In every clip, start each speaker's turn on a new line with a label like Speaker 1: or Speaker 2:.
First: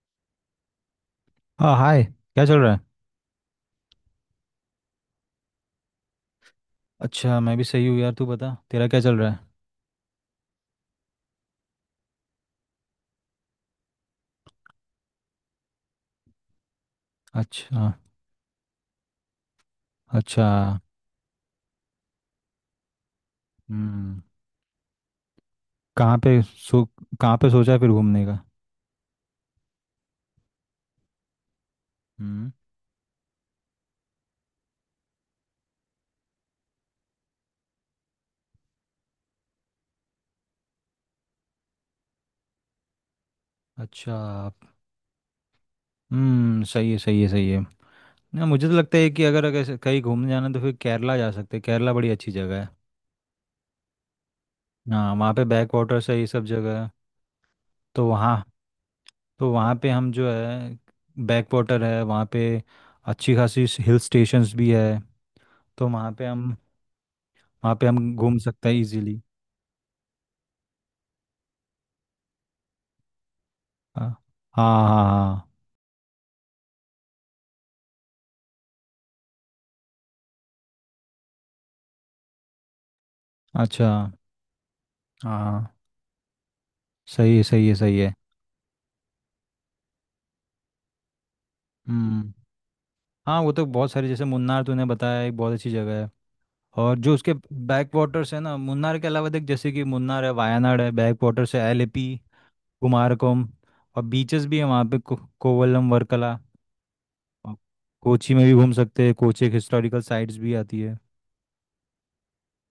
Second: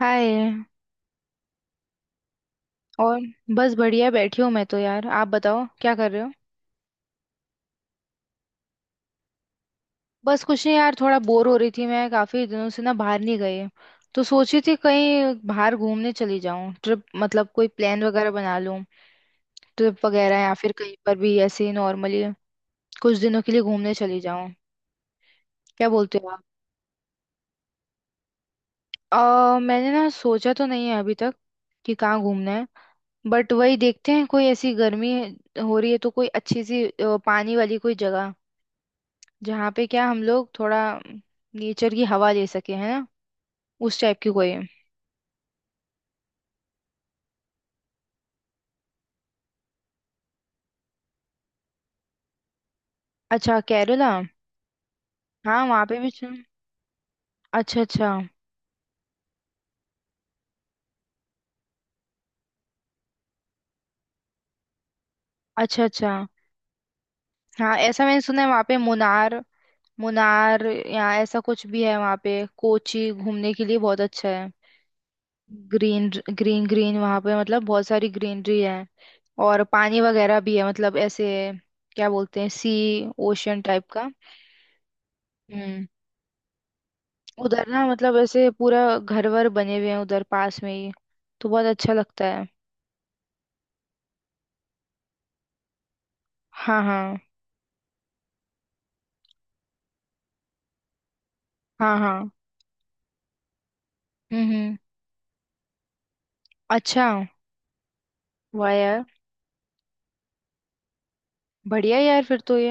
Speaker 1: हाय।
Speaker 2: हाँ, हाय। क्या चल रहा है?
Speaker 1: और बस बढ़िया बैठी हूँ मैं तो यार। आप बताओ क्या कर रहे हो।
Speaker 2: अच्छा, मैं भी सही हूँ यार। तू बता, तेरा क्या चल रहा है?
Speaker 1: बस कुछ नहीं यार, थोड़ा बोर हो रही थी मैं। काफी दिनों से ना बाहर नहीं गई, तो सोची थी कहीं बाहर घूमने चली जाऊं। ट्रिप मतलब कोई
Speaker 2: अच्छा।
Speaker 1: प्लान वगैरह बना लूं, ट्रिप वगैरह,
Speaker 2: अच्छा।
Speaker 1: या फिर कहीं पर भी ऐसे ही नॉर्मली कुछ दिनों के लिए घूमने चली
Speaker 2: हम्म।
Speaker 1: जाऊं। क्या बोलते
Speaker 2: कहाँ
Speaker 1: हो
Speaker 2: पे
Speaker 1: आप?
Speaker 2: सो कहाँ पे सोचा है फिर घूमने का?
Speaker 1: मैंने ना सोचा तो नहीं है अभी तक कि कहाँ घूमना
Speaker 2: हम्म।
Speaker 1: है। बट वही देखते हैं, कोई ऐसी गर्मी हो रही है तो कोई अच्छी सी पानी वाली कोई जगह, जहाँ पे क्या हम लोग थोड़ा नेचर की हवा ले सके, है ना? उस
Speaker 2: अच्छा।
Speaker 1: टाइप की कोई।
Speaker 2: हम्म। सही है, सही है, सही है। ना, मुझे तो लगता है कि अगर अगर कहीं घूमने जाना है तो फिर केरला जा सकते हैं। केरला बड़ी अच्छी जगह है।
Speaker 1: अच्छा, केरला।
Speaker 2: हाँ, वहाँ पे
Speaker 1: हाँ,
Speaker 2: बैक
Speaker 1: वहाँ पे
Speaker 2: वाटर्स
Speaker 1: भी
Speaker 2: है, ये सब जगह है।
Speaker 1: अच्छा
Speaker 2: तो
Speaker 1: अच्छा।
Speaker 2: वहाँ तो वहाँ पे हम जो है बैक वाटर है वहाँ पे। अच्छी खासी हिल स्टेशंस भी है।
Speaker 1: अच्छा
Speaker 2: तो वहाँ
Speaker 1: अच्छा।
Speaker 2: पे हम वहाँ
Speaker 1: हाँ,
Speaker 2: पे
Speaker 1: ऐसा
Speaker 2: हम
Speaker 1: मैंने
Speaker 2: घूम
Speaker 1: सुना है, वहाँ
Speaker 2: सकते
Speaker 1: पे
Speaker 2: हैं इजीली।
Speaker 1: मुनार, मुनार या ऐसा कुछ भी है वहाँ पे। कोची घूमने के लिए बहुत
Speaker 2: हाँ,
Speaker 1: अच्छा है।
Speaker 2: हाँ, हाँ, हाँ,
Speaker 1: ग्रीन ग्रीन ग्रीन, वहाँ पे मतलब बहुत सारी ग्रीनरी है। और पानी वगैरह भी है, मतलब ऐसे क्या बोलते हैं, सी ओशन टाइप
Speaker 2: अच्छा।
Speaker 1: का।
Speaker 2: हाँ हाँ।
Speaker 1: हम्म।
Speaker 2: सही है,
Speaker 1: उधर
Speaker 2: सही है,
Speaker 1: ना
Speaker 2: सही है।
Speaker 1: मतलब ऐसे पूरा घर वर बने हुए हैं उधर पास में ही, तो बहुत अच्छा लगता
Speaker 2: हम्म।
Speaker 1: है।
Speaker 2: हाँ, वो तो बहुत सारी जैसे मुन्नार तूने बताया एक बहुत अच्छी जगह है।
Speaker 1: हाँ
Speaker 2: और जो
Speaker 1: हाँ।
Speaker 2: उसके बैक वाटर्स है ना, मुन्नार के अलावा देख, जैसे कि मुन्नार है, वायनाड है, बैक वाटर्स है
Speaker 1: हाँ
Speaker 2: एलेपी,
Speaker 1: हाँ।
Speaker 2: कुमारकोम। और बीचेस भी है
Speaker 1: हम्म।
Speaker 2: वहाँ पे कोवलम, वर्कला।
Speaker 1: अच्छा।
Speaker 2: और कोची में भी
Speaker 1: वाह
Speaker 2: घूम
Speaker 1: यार,
Speaker 2: सकते हैं, कोची एक हिस्टोरिकल साइट्स भी आती है।
Speaker 1: बढ़िया यार, फिर तो ये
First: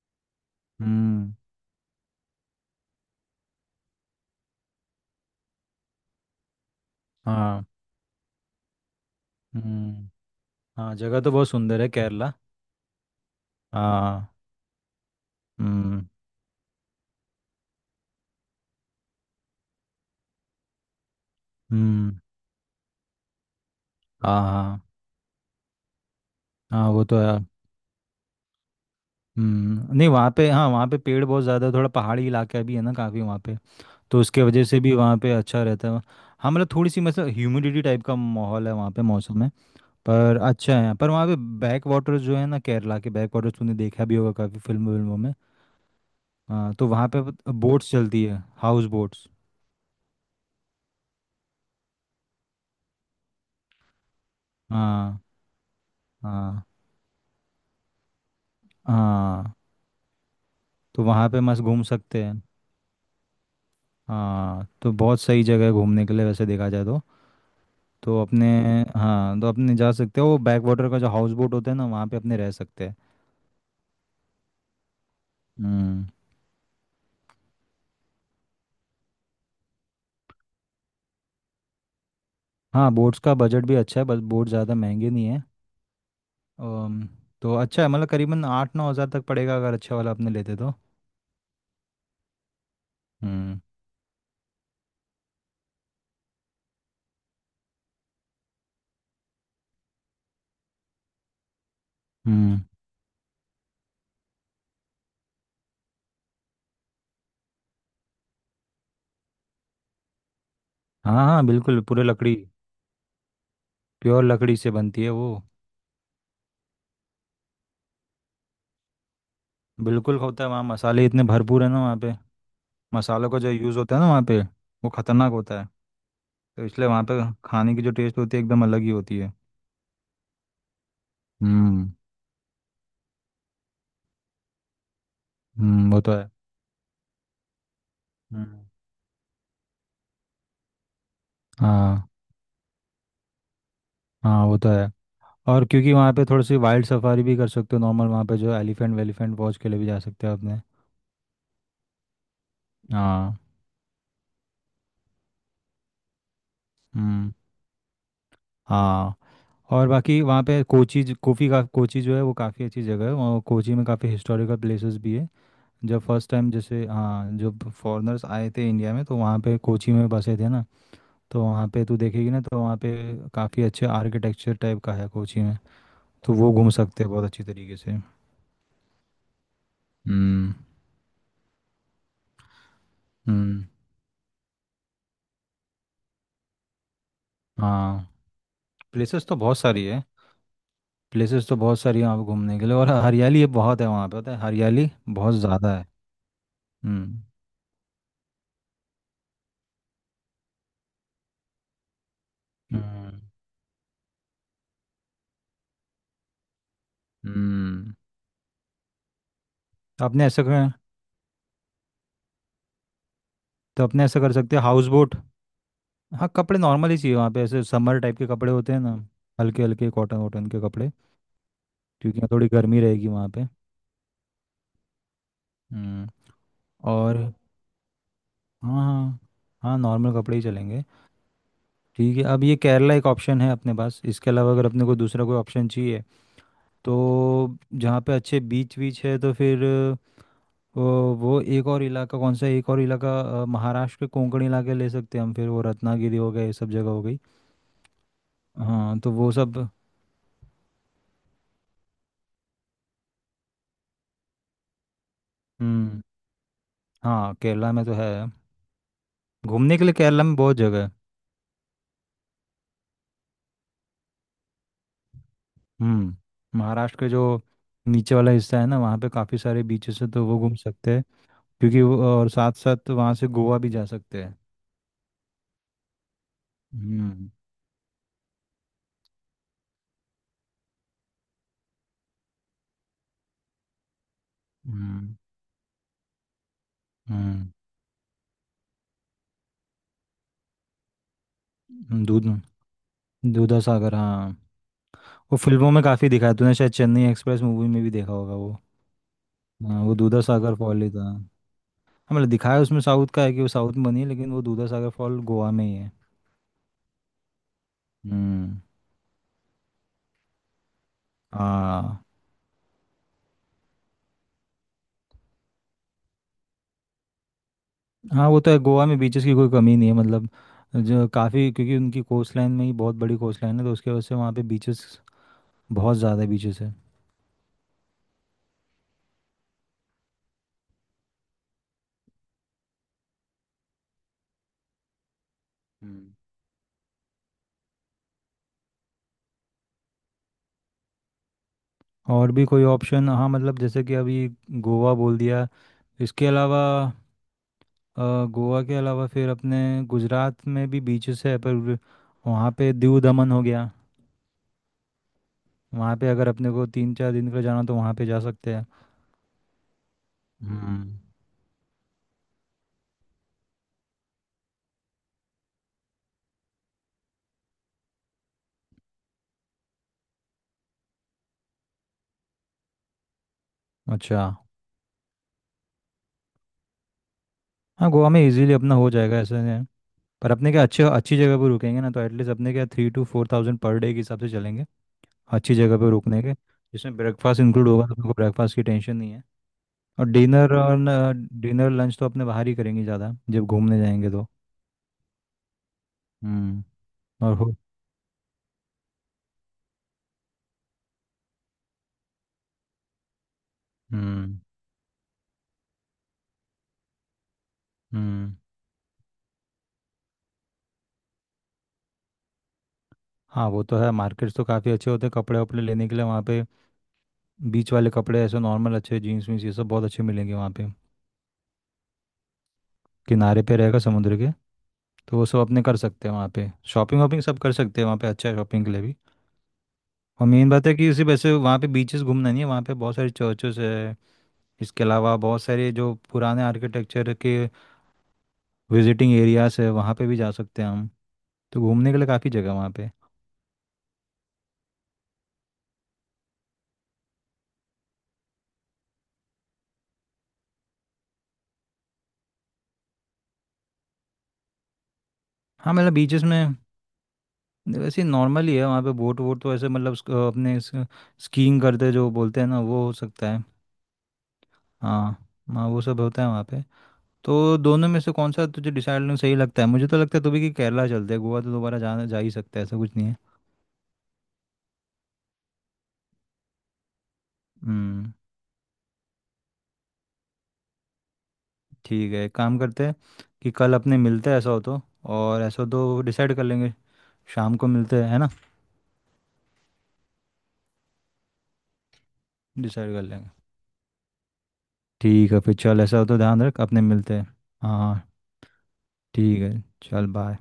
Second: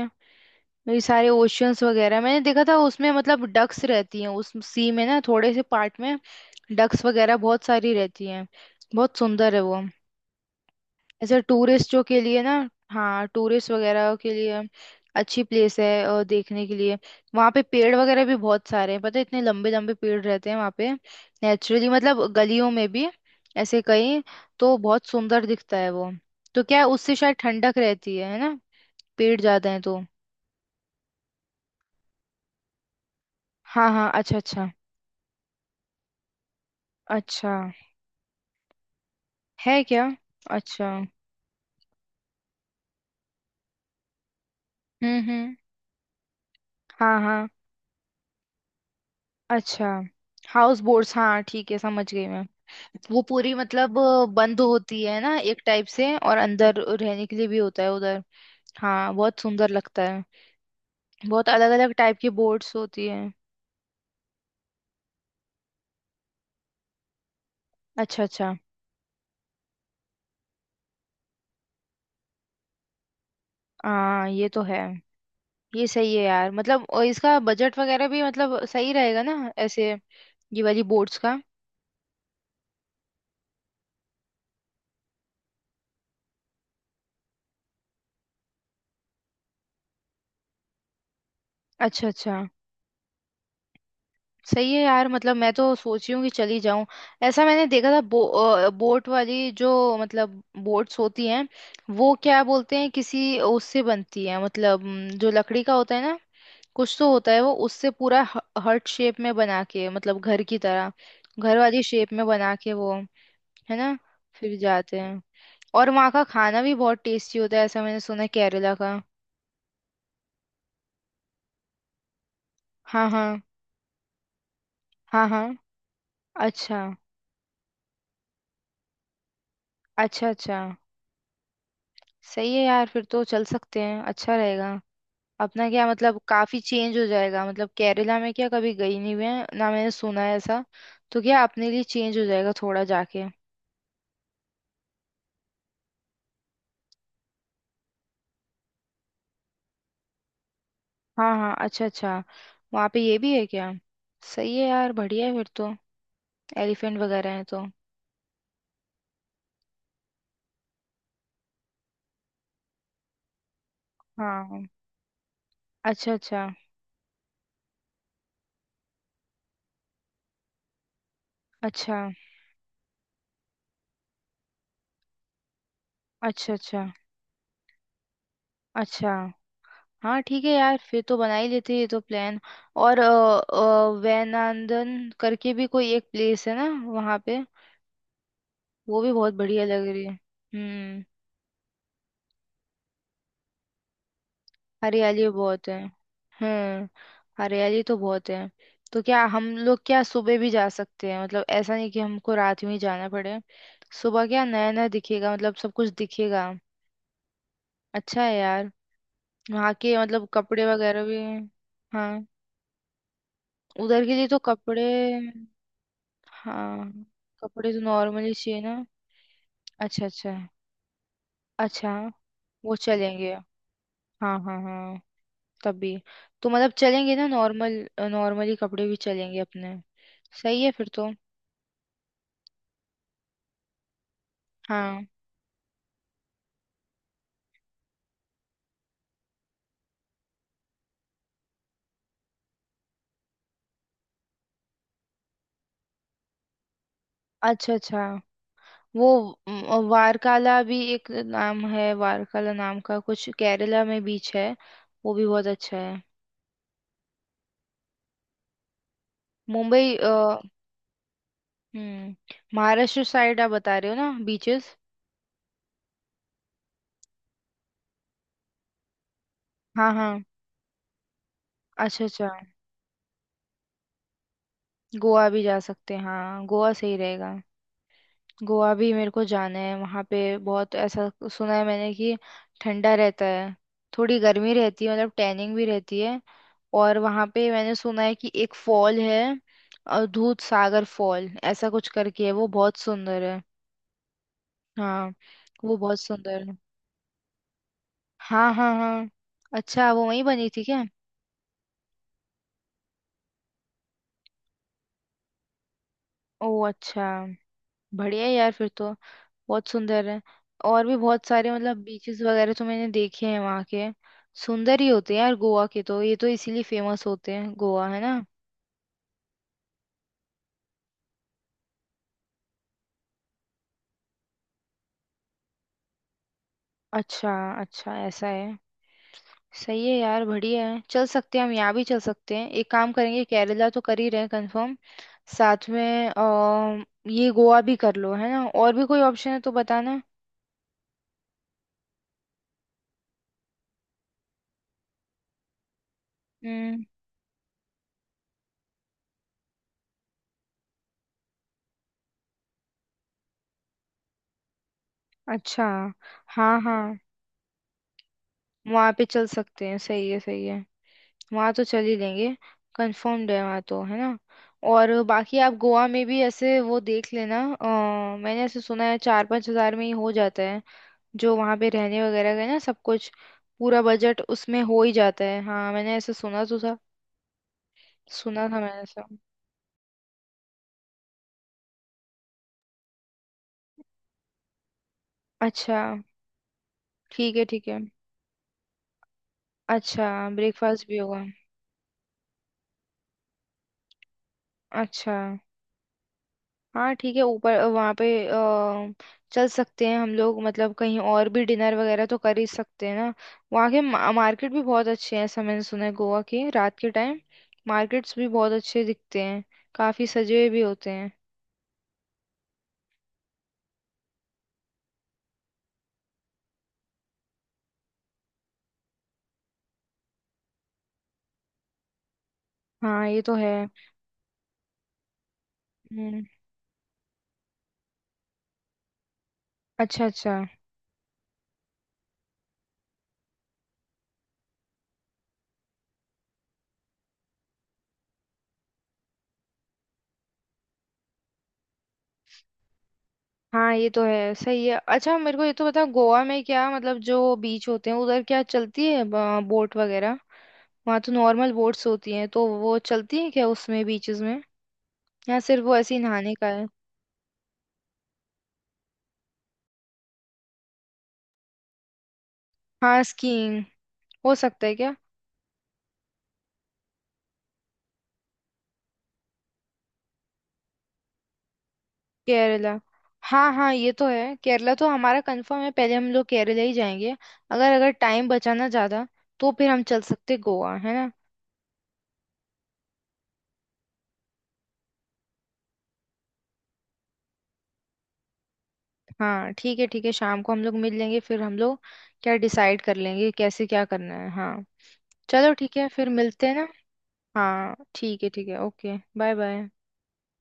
Speaker 1: ये सारे
Speaker 2: हम्म।
Speaker 1: ओशियंस वगैरह मैंने देखा था। उसमें मतलब डक्स रहती हैं उस सी में ना, थोड़े से पार्ट में डक्स वगैरह बहुत
Speaker 2: हाँ।
Speaker 1: सारी रहती हैं। बहुत सुंदर है वो।
Speaker 2: हम्म। हाँ, जगह तो
Speaker 1: ऐसे
Speaker 2: बहुत सुंदर है
Speaker 1: टूरिस्टों के
Speaker 2: केरला।
Speaker 1: लिए ना। हाँ, टूरिस्ट वगैरह
Speaker 2: हाँ।
Speaker 1: के लिए अच्छी प्लेस है,
Speaker 2: हम्म।
Speaker 1: और देखने के लिए। वहाँ पे पेड़ वगैरह भी बहुत सारे हैं, पता है? इतने लंबे लंबे पेड़ रहते हैं वहाँ पे नेचुरली,
Speaker 2: हम्म।
Speaker 1: मतलब गलियों में भी ऐसे कहीं।
Speaker 2: हाँ।
Speaker 1: तो
Speaker 2: हाँ।
Speaker 1: बहुत सुंदर दिखता है वो। तो क्या है,
Speaker 2: हाँ, वो
Speaker 1: उससे
Speaker 2: तो है।
Speaker 1: शायद ठंडक रहती है ना? पेड़ ज्यादा है
Speaker 2: हम्म।
Speaker 1: तो।
Speaker 2: नहीं, वहाँ पे, हाँ वहाँ पे पेड़ बहुत ज़्यादा, थोड़ा पहाड़ी इलाका भी है ना काफ़ी वहाँ पे।
Speaker 1: हाँ हाँ,
Speaker 2: तो
Speaker 1: अच्छा
Speaker 2: उसके वजह
Speaker 1: अच्छा।
Speaker 2: से भी वहाँ पे अच्छा रहता है। हाँ, मतलब थोड़ी सी मतलब
Speaker 1: अच्छा।
Speaker 2: ह्यूमिडिटी टाइप का माहौल है वहाँ पे मौसम में।
Speaker 1: है क्या?
Speaker 2: पर अच्छा
Speaker 1: अच्छा।
Speaker 2: है, पर वहाँ पे बैक वाटर्स जो है ना, केरला के बैक वाटर्स तुमने देखा भी होगा काफ़ी फिल्म विल्मों में।
Speaker 1: हम्म।
Speaker 2: हाँ, तो वहाँ
Speaker 1: हाँ
Speaker 2: पे
Speaker 1: हाँ।
Speaker 2: बोट्स चलती है, हाउस बोट्स।
Speaker 1: अच्छा। हाउस बोट्स, हाँ ठीक है, समझ गई मैं। वो पूरी मतलब बंद होती
Speaker 2: हाँ,
Speaker 1: है ना एक टाइप से, और
Speaker 2: हाँ।
Speaker 1: अंदर रहने के लिए भी होता है उधर। हाँ, बहुत
Speaker 2: हाँ,
Speaker 1: सुंदर लगता है।
Speaker 2: तो वहाँ पे
Speaker 1: बहुत
Speaker 2: मस्त
Speaker 1: अलग
Speaker 2: घूम
Speaker 1: अलग टाइप
Speaker 2: सकते
Speaker 1: की
Speaker 2: हैं।
Speaker 1: बोर्ड्स होती है।
Speaker 2: हाँ, तो बहुत सही जगह है घूमने के लिए वैसे देखा जाए तो। तो
Speaker 1: अच्छा
Speaker 2: अपने,
Speaker 1: अच्छा।
Speaker 2: हाँ तो अपने जा सकते हो, वो बैक वाटर का जो हाउस बोट होता है ना वहाँ पे अपने रह सकते हैं।
Speaker 1: हाँ ये तो है। ये
Speaker 2: हम्म।
Speaker 1: सही है यार, मतलब और इसका बजट वगैरह भी मतलब सही रहेगा ना ऐसे, ये वाली बोर्ड्स का?
Speaker 2: हाँ, बोट्स का बजट भी अच्छा है, बस बोट ज़्यादा महंगे नहीं है। अम, तो अच्छा है, मतलब करीबन 8-9 हज़ार तक पड़ेगा अगर अच्छा वाला अपने लेते तो।
Speaker 1: अच्छा अच्छा।
Speaker 2: हम्म।
Speaker 1: सही है यार, मतलब मैं तो सोच रही हूँ कि चली जाऊं। ऐसा मैंने देखा था, बोट वाली जो, मतलब बोट्स होती हैं, वो क्या
Speaker 2: हम्म।
Speaker 1: बोलते हैं, किसी उससे बनती है मतलब, जो लकड़ी का होता है ना, कुछ तो होता है वो, उससे पूरा हर्ट शेप में बना के, मतलब घर की तरह,
Speaker 2: हाँ, हाँ,
Speaker 1: घर
Speaker 2: बिल्कुल
Speaker 1: वाली
Speaker 2: पूरे
Speaker 1: शेप में
Speaker 2: लकड़ी,
Speaker 1: बना के वो, है ना?
Speaker 2: प्योर लकड़ी
Speaker 1: फिर
Speaker 2: से
Speaker 1: जाते
Speaker 2: बनती है
Speaker 1: हैं।
Speaker 2: वो।
Speaker 1: और वहाँ का खाना भी बहुत टेस्टी होता है, ऐसा मैंने सुना है केरला का।
Speaker 2: बिल्कुल होता है, वहाँ मसाले इतने भरपूर है ना वहाँ पे,
Speaker 1: हाँ
Speaker 2: मसालों का
Speaker 1: हाँ।
Speaker 2: जो यूज़ होता है ना वहाँ पे वो
Speaker 1: हाँ
Speaker 2: खतरनाक
Speaker 1: हाँ।
Speaker 2: होता है। तो
Speaker 1: अच्छा
Speaker 2: इसलिए वहाँ पे खाने की जो टेस्ट होती है एकदम अलग ही होती है।
Speaker 1: अच्छा। अच्छा।
Speaker 2: हम्म।
Speaker 1: सही है यार, फिर तो चल सकते हैं, अच्छा रहेगा। अपना क्या
Speaker 2: हम्म, वो तो
Speaker 1: मतलब
Speaker 2: है।
Speaker 1: काफी चेंज हो जाएगा, मतलब केरला में क्या
Speaker 2: हम्म।
Speaker 1: कभी गई नहीं हुई है ना, मैंने सुना है ऐसा। तो क्या अपने लिए
Speaker 2: हाँ।
Speaker 1: चेंज हो जाएगा थोड़ा जाके।
Speaker 2: हाँ, वो तो है। और क्योंकि वहाँ पे थोड़ी सी वाइल्ड सफारी भी कर सकते हो, नॉर्मल वहाँ पे जो एलिफेंट वेलिफेंट वॉच के लिए भी जा सकते हो अपने।
Speaker 1: हाँ हाँ, अच्छा अच्छा। वहाँ पे ये भी
Speaker 2: हाँ।
Speaker 1: है क्या? सही है यार, बढ़िया है फिर तो, एलिफेंट वगैरह
Speaker 2: हम्म।
Speaker 1: हैं तो।
Speaker 2: हाँ। और बाकी वहाँ पे कोची ज- कोफी का कोची जो है वो काफ़ी अच्छी जगह है, और कोची में काफ़ी हिस्टोरिकल
Speaker 1: हाँ।
Speaker 2: प्लेसेस भी है। जब
Speaker 1: अच्छा
Speaker 2: फर्स्ट
Speaker 1: अच्छा।
Speaker 2: टाइम, जैसे हाँ, जब फॉरेनर्स आए थे इंडिया में तो वहाँ पे कोची में बसे थे ना, तो वहाँ पे तू
Speaker 1: अच्छा
Speaker 2: देखेगी ना, तो वहाँ पे काफ़ी अच्छे आर्किटेक्चर टाइप का है कोची में। तो वो
Speaker 1: अच्छा।
Speaker 2: घूम
Speaker 1: अच्छा
Speaker 2: सकते हैं बहुत अच्छी तरीके से।
Speaker 1: अच्छा। हाँ ठीक है
Speaker 2: हम्म।
Speaker 1: यार, फिर तो बना ही लेते हैं ये तो प्लान। और
Speaker 2: हम्म।
Speaker 1: वैनांदन करके भी कोई एक प्लेस है ना वहाँ पे,
Speaker 2: हाँ।
Speaker 1: वो भी
Speaker 2: प्लेसेस
Speaker 1: बहुत
Speaker 2: तो बहुत
Speaker 1: बढ़िया
Speaker 2: सारी
Speaker 1: लग
Speaker 2: है
Speaker 1: रही है। हम्म।
Speaker 2: प्लेसेस तो बहुत सारी हैं वहाँ पे घूमने के लिए, और हरियाली बहुत है वहाँ पे, पता है हरियाली
Speaker 1: हरियाली
Speaker 2: बहुत
Speaker 1: बहुत
Speaker 2: ज़्यादा
Speaker 1: है।
Speaker 2: है।
Speaker 1: हम्म।
Speaker 2: हम्म।
Speaker 1: हरियाली तो बहुत है। तो क्या हम लोग क्या सुबह भी जा सकते हैं, मतलब ऐसा नहीं कि हमको रात में ही जाना
Speaker 2: हम्म।
Speaker 1: पड़े? सुबह क्या नया नया दिखेगा, मतलब सब कुछ दिखेगा।
Speaker 2: हम्म।
Speaker 1: अच्छा है यार। वहाँ के
Speaker 2: आपने
Speaker 1: मतलब
Speaker 2: ऐसा
Speaker 1: कपड़े
Speaker 2: कर
Speaker 1: वगैरह भी? हाँ,
Speaker 2: तो अपने
Speaker 1: उधर के
Speaker 2: ऐसा
Speaker 1: लिए
Speaker 2: कर
Speaker 1: तो
Speaker 2: सकते हैं
Speaker 1: कपड़े,
Speaker 2: हाउस बोट। हाँ, कपड़े नॉर्मल
Speaker 1: हाँ
Speaker 2: ही चाहिए वहाँ पे, ऐसे
Speaker 1: कपड़े तो
Speaker 2: समर टाइप के
Speaker 1: नॉर्मली
Speaker 2: कपड़े
Speaker 1: चाहिए
Speaker 2: होते
Speaker 1: ना?
Speaker 2: हैं ना, हल्के हल्के
Speaker 1: अच्छा
Speaker 2: कॉटन
Speaker 1: अच्छा।
Speaker 2: वॉटन के कपड़े।
Speaker 1: अच्छा।
Speaker 2: क्योंकि यहाँ थोड़ी
Speaker 1: वो
Speaker 2: गर्मी रहेगी वहाँ
Speaker 1: चलेंगे।
Speaker 2: पे।
Speaker 1: हाँ हाँ हाँ, तभी।
Speaker 2: हम्म।
Speaker 1: तो मतलब चलेंगे
Speaker 2: और
Speaker 1: ना नॉर्मल, नॉर्मली
Speaker 2: हाँ,
Speaker 1: कपड़े भी
Speaker 2: हाँ,
Speaker 1: चलेंगे अपने।
Speaker 2: हाँ नॉर्मल कपड़े ही
Speaker 1: सही है
Speaker 2: चलेंगे।
Speaker 1: फिर तो।
Speaker 2: ठीक है, अब ये केरला एक ऑप्शन है अपने पास, इसके अलावा अगर अपने को
Speaker 1: हाँ।
Speaker 2: दूसरा कोई ऑप्शन चाहिए, तो जहाँ पे अच्छे बीच बीच है तो फिर, वो एक और इलाका कौन सा है? एक और इलाका महाराष्ट्र के कोंकण इलाके ले सकते हैं हम फिर, वो रत्नागिरी हो गए, ये सब जगह हो गई।
Speaker 1: अच्छा अच्छा।
Speaker 2: हाँ,
Speaker 1: वो
Speaker 2: तो वो सब।
Speaker 1: वारकाला भी एक नाम है, वारकाला नाम का कुछ केरला में बीच है, वो भी बहुत अच्छा है।
Speaker 2: हम्म। हाँ, केरला में तो है, घूमने के
Speaker 1: मुंबई,
Speaker 2: लिए केरला में बहुत जगह है।
Speaker 1: हम्म, महाराष्ट्र साइड आप बता रहे हो ना बीचेस?
Speaker 2: हम्म। महाराष्ट्र के जो नीचे वाला हिस्सा है ना, वहाँ पे काफ़ी सारे
Speaker 1: हाँ
Speaker 2: बीचेस है,
Speaker 1: हाँ।
Speaker 2: तो वो घूम सकते हैं। क्योंकि वो,
Speaker 1: अच्छा अच्छा,
Speaker 2: और साथ साथ वहाँ से गोवा भी जा सकते हैं।
Speaker 1: गोवा भी जा सकते हैं, हाँ गोवा सही
Speaker 2: हम्म।
Speaker 1: रहेगा। गोवा भी मेरे को जाना है वहां पे। बहुत ऐसा सुना है मैंने कि ठंडा रहता है, थोड़ी गर्मी रहती है, मतलब
Speaker 2: हम्म।
Speaker 1: टैनिंग भी रहती है। और वहां
Speaker 2: हम्म।
Speaker 1: पे मैंने सुना है कि एक फॉल है, दूध सागर फॉल ऐसा कुछ
Speaker 2: दूध
Speaker 1: करके है, वो बहुत सुंदर है।
Speaker 2: दूधा सागर, हाँ।
Speaker 1: हाँ,
Speaker 2: वो फिल्मों
Speaker 1: वो
Speaker 2: में
Speaker 1: बहुत
Speaker 2: काफ़ी दिखा है,
Speaker 1: सुंदर
Speaker 2: तूने
Speaker 1: है।
Speaker 2: शायद चेन्नई एक्सप्रेस मूवी में भी देखा होगा वो।
Speaker 1: हाँ हाँ हाँ,
Speaker 2: हाँ,
Speaker 1: अच्छा,
Speaker 2: वो
Speaker 1: वो
Speaker 2: दूधा
Speaker 1: वहीं बनी
Speaker 2: सागर
Speaker 1: थी
Speaker 2: फॉल
Speaker 1: क्या?
Speaker 2: ही था, हाँ, मतलब दिखाया उसमें साउथ का है कि वो साउथ में बनी है, लेकिन वो दूधा सागर फॉल गोवा में ही है।
Speaker 1: ओ अच्छा, बढ़िया है यार,
Speaker 2: हम्म।
Speaker 1: फिर तो बहुत सुंदर है। और भी बहुत सारे मतलब
Speaker 2: हाँ।
Speaker 1: बीचेस वगैरह तो मैंने देखे हैं वहाँ के, सुंदर ही होते हैं यार गोवा के तो, ये तो इसीलिए फेमस होते हैं गोवा, है ना?
Speaker 2: हाँ, वो तो है, गोवा में बीचेस की कोई कमी नहीं है मतलब, जो काफ़ी क्योंकि उनकी कोस्ट लाइन में ही बहुत बड़ी कोस्ट लाइन है, तो उसके वजह से वहाँ पे बीचेस, बहुत ज़्यादा बीचेस है।
Speaker 1: अच्छा। अच्छा ऐसा है। सही है यार, बढ़िया है, चल सकते हैं हम यहाँ भी, चल सकते हैं। एक काम करेंगे, केरला तो कर ही रहे हैं कंफर्म, साथ में
Speaker 2: हम्म।
Speaker 1: ये गोवा भी कर लो, है ना? और भी कोई ऑप्शन है तो बताना।
Speaker 2: और भी कोई ऑप्शन, हाँ मतलब जैसे कि अभी गोवा बोल दिया, इसके अलावा
Speaker 1: हम्म।
Speaker 2: गोवा के अलावा फिर अपने, गुजरात में भी बीचेस है पर, वहाँ पे दीव दमन हो गया,
Speaker 1: अच्छा।
Speaker 2: वहाँ पे अगर अपने
Speaker 1: हाँ
Speaker 2: को तीन
Speaker 1: हाँ,
Speaker 2: चार दिन के लिए जाना तो वहाँ पे जा सकते हैं।
Speaker 1: वहाँ पे चल सकते हैं, सही है सही है।
Speaker 2: हम्म।
Speaker 1: वहाँ तो चल ही लेंगे, कंफर्म्ड है वहाँ तो, है ना? और बाकी आप गोवा में भी ऐसे वो देख लेना, मैंने ऐसे सुना है चार पाँच हजार में ही हो जाता है, जो वहाँ पे रहने वगैरह का ना सब कुछ, पूरा बजट
Speaker 2: अच्छा।
Speaker 1: उसमें हो ही जाता है, हाँ मैंने ऐसे सुना तो था।
Speaker 2: हाँ, गोवा में
Speaker 1: सुना
Speaker 2: इजीली
Speaker 1: था
Speaker 2: अपना
Speaker 1: मैंने
Speaker 2: हो
Speaker 1: ऐसा।
Speaker 2: जाएगा ऐसे है। पर अपने क्या अच्छे अच्छी जगह पर रुकेंगे ना, तो एटलीस्ट अपने क्या 3-4 थाउजेंड पर डे के हिसाब से चलेंगे। अच्छी
Speaker 1: अच्छा।
Speaker 2: जगह पर रुकने के जिसमें
Speaker 1: ठीक
Speaker 2: ब्रेकफास्ट
Speaker 1: है ठीक
Speaker 2: इंक्लूड
Speaker 1: है।
Speaker 2: होगा तो अपने को ब्रेकफास्ट की टेंशन नहीं है।
Speaker 1: अच्छा,
Speaker 2: और डिनर, और
Speaker 1: ब्रेकफास्ट भी होगा।
Speaker 2: डिनर लंच तो अपने बाहर ही करेंगे ज़्यादा, जब घूमने जाएंगे तो।
Speaker 1: अच्छा।
Speaker 2: हम्म।
Speaker 1: हाँ ठीक है,
Speaker 2: और हो
Speaker 1: ऊपर वहाँ पे चल सकते हैं हम लोग, मतलब कहीं और भी डिनर वगैरह तो कर ही सकते हैं ना। वहाँ के
Speaker 2: हम्म।
Speaker 1: मार्केट भी बहुत अच्छे हैं ऐसा मैंने सुना है, गोवा के रात के टाइम मार्केट्स भी
Speaker 2: हम्म।
Speaker 1: बहुत अच्छे दिखते हैं, काफी सजे हुए भी होते हैं।
Speaker 2: हाँ, वो तो है, मार्केट्स तो काफ़ी अच्छे होते हैं कपड़े वपड़े लेने के लिए वहाँ पे, बीच वाले कपड़े ऐसे नॉर्मल अच्छे जीन्स वीन्स ये सब बहुत अच्छे मिलेंगे वहाँ पे।
Speaker 1: हाँ ये तो
Speaker 2: किनारे
Speaker 1: है।
Speaker 2: पे रहेगा समुद्र के, तो वो सब अपने कर सकते हैं
Speaker 1: हम्म।
Speaker 2: वहाँ पे शॉपिंग वॉपिंग सब कर सकते हैं वहाँ पे, अच्छा है शॉपिंग के लिए भी।
Speaker 1: अच्छा
Speaker 2: और
Speaker 1: अच्छा।
Speaker 2: मेन बात है कि सिर्फ ऐसे वहाँ पे बीचेस घूमना नहीं है, वहाँ पे बहुत सारे चर्चेस है, इसके अलावा बहुत सारे जो पुराने आर्किटेक्चर के विजिटिंग एरियाज है वहाँ पे भी जा सकते हैं हम। तो घूमने के लिए काफ़ी जगह है वहाँ पे।
Speaker 1: हाँ ये तो है, सही है। अच्छा, मेरे को ये तो बता, गोवा में क्या मतलब, जो बीच होते हैं उधर क्या चलती है बोट वगैरह? वहाँ तो नॉर्मल बोट्स होती हैं, तो वो चलती है क्या उसमें बीचेस में, या सिर्फ
Speaker 2: हाँ,
Speaker 1: वो
Speaker 2: मतलब
Speaker 1: ऐसे ही
Speaker 2: बीचेस
Speaker 1: नहाने का
Speaker 2: में
Speaker 1: है?
Speaker 2: वैसे नॉर्मल ही है वहाँ पे, बोट वोट तो ऐसे मतलब अपने स्कीइंग करते जो बोलते हैं ना वो हो
Speaker 1: हाँ
Speaker 2: सकता है।
Speaker 1: स्कीइंग, हो सकता है क्या?
Speaker 2: हाँ। हाँ, वो सब होता है वहाँ पे। तो दोनों में से कौन सा तुझे डिसाइड करना सही लगता है? मुझे तो लगता है तू भी कि केरला चलते हैं, गोवा तो दोबारा जाना जा ही सकता है,
Speaker 1: केरला,
Speaker 2: ऐसा कुछ नहीं है।
Speaker 1: हाँ हाँ ये तो है, केरला तो हमारा कंफर्म है, पहले हम लोग केरला ही जाएंगे। अगर अगर
Speaker 2: हम्म।
Speaker 1: टाइम बचाना ज़्यादा तो फिर हम चल सकते गोवा, है ना?
Speaker 2: ठीक है, एक काम करते हैं कि कल अपने मिलते हैं ऐसा हो तो, और ऐसा हो तो डिसाइड कर लेंगे, शाम को मिलते हैं, है ना?
Speaker 1: हाँ ठीक है ठीक है, शाम को हम लोग मिल लेंगे फिर हम लोग, क्या डिसाइड
Speaker 2: डिसाइड
Speaker 1: कर
Speaker 2: कर
Speaker 1: लेंगे
Speaker 2: लेंगे।
Speaker 1: कैसे क्या करना है, हाँ।
Speaker 2: ठीक है
Speaker 1: चलो
Speaker 2: फिर,
Speaker 1: ठीक
Speaker 2: चल
Speaker 1: है,
Speaker 2: ऐसा हो
Speaker 1: फिर
Speaker 2: तो ध्यान
Speaker 1: मिलते हैं
Speaker 2: रख,
Speaker 1: ना।
Speaker 2: अपने मिलते हैं।
Speaker 1: हाँ
Speaker 2: हाँ,
Speaker 1: ठीक है ठीक है, ओके, बाय
Speaker 2: ठीक है।
Speaker 1: बाय।
Speaker 2: चल बाय।